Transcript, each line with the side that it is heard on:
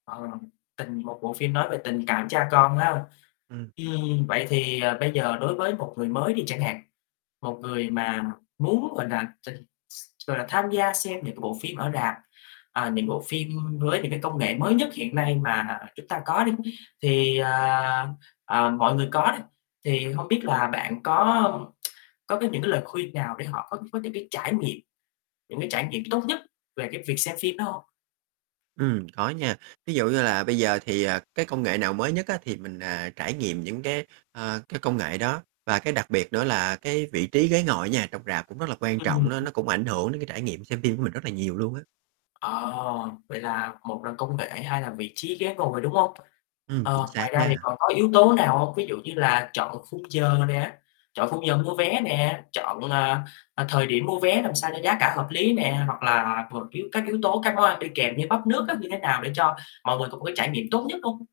left: Ờ, tình một bộ phim nói về tình cảm cha con ha.
right: Ừm.
left: Ừm, vậy thì, ờ, bây giờ đối với một người mới đi chẳng hạn, một người mà muốn, gọi là, ch gọi là, tham gia xem những cái bộ phim ở rạp, ờ, những cái bộ phim với những cái công nghệ mới nhất hiện nay mà chúng ta có đi, thì, à, ờ, mọi người có đi, thì hông biết là bạn có có cái những cái lời khuyên nào để họ có có những cái trải nghiệm những cái trải nghiệm tốt nhất về cái việc xem phim đó hông?
right: Ừm, có nha, ví dụ như là bây giờ thì, à, cái công nghệ nào mới nhất á thì mình, à, trải nghiệm những cái, ờ, cái công nghệ đó. Và cái đặc biệt nữa là cái vị trí ghế ngồi á nha trong rạp cũng rất là quan trọng đó,
left: [unintelligible]
right: nó cũng ảnh hưởng đến cái trải nghiệm xem phim của mình rất là nhiều luôn á.
left: Ờ, vậy là một là công nghệ, hai là vị trí ghế ngồi, đúng hông?
right: Ừm, chính
left: Ờ, ngoài
right: xác
left: ra thì
right: nha.
left: còn có yếu tố nào hông? Ví dụ như là chọn khung giờ nè, chọn khung giờ mua vé nè, chọn, ờ, ờ, thời điểm mua vé làm sao cho giá cả hợp lý nè, hoặc là một yếu các yếu tố các món ăn đi kèm như bắp nước á như thế nào để cho mọi người có một cái trải nghiệm tốt nhất hông?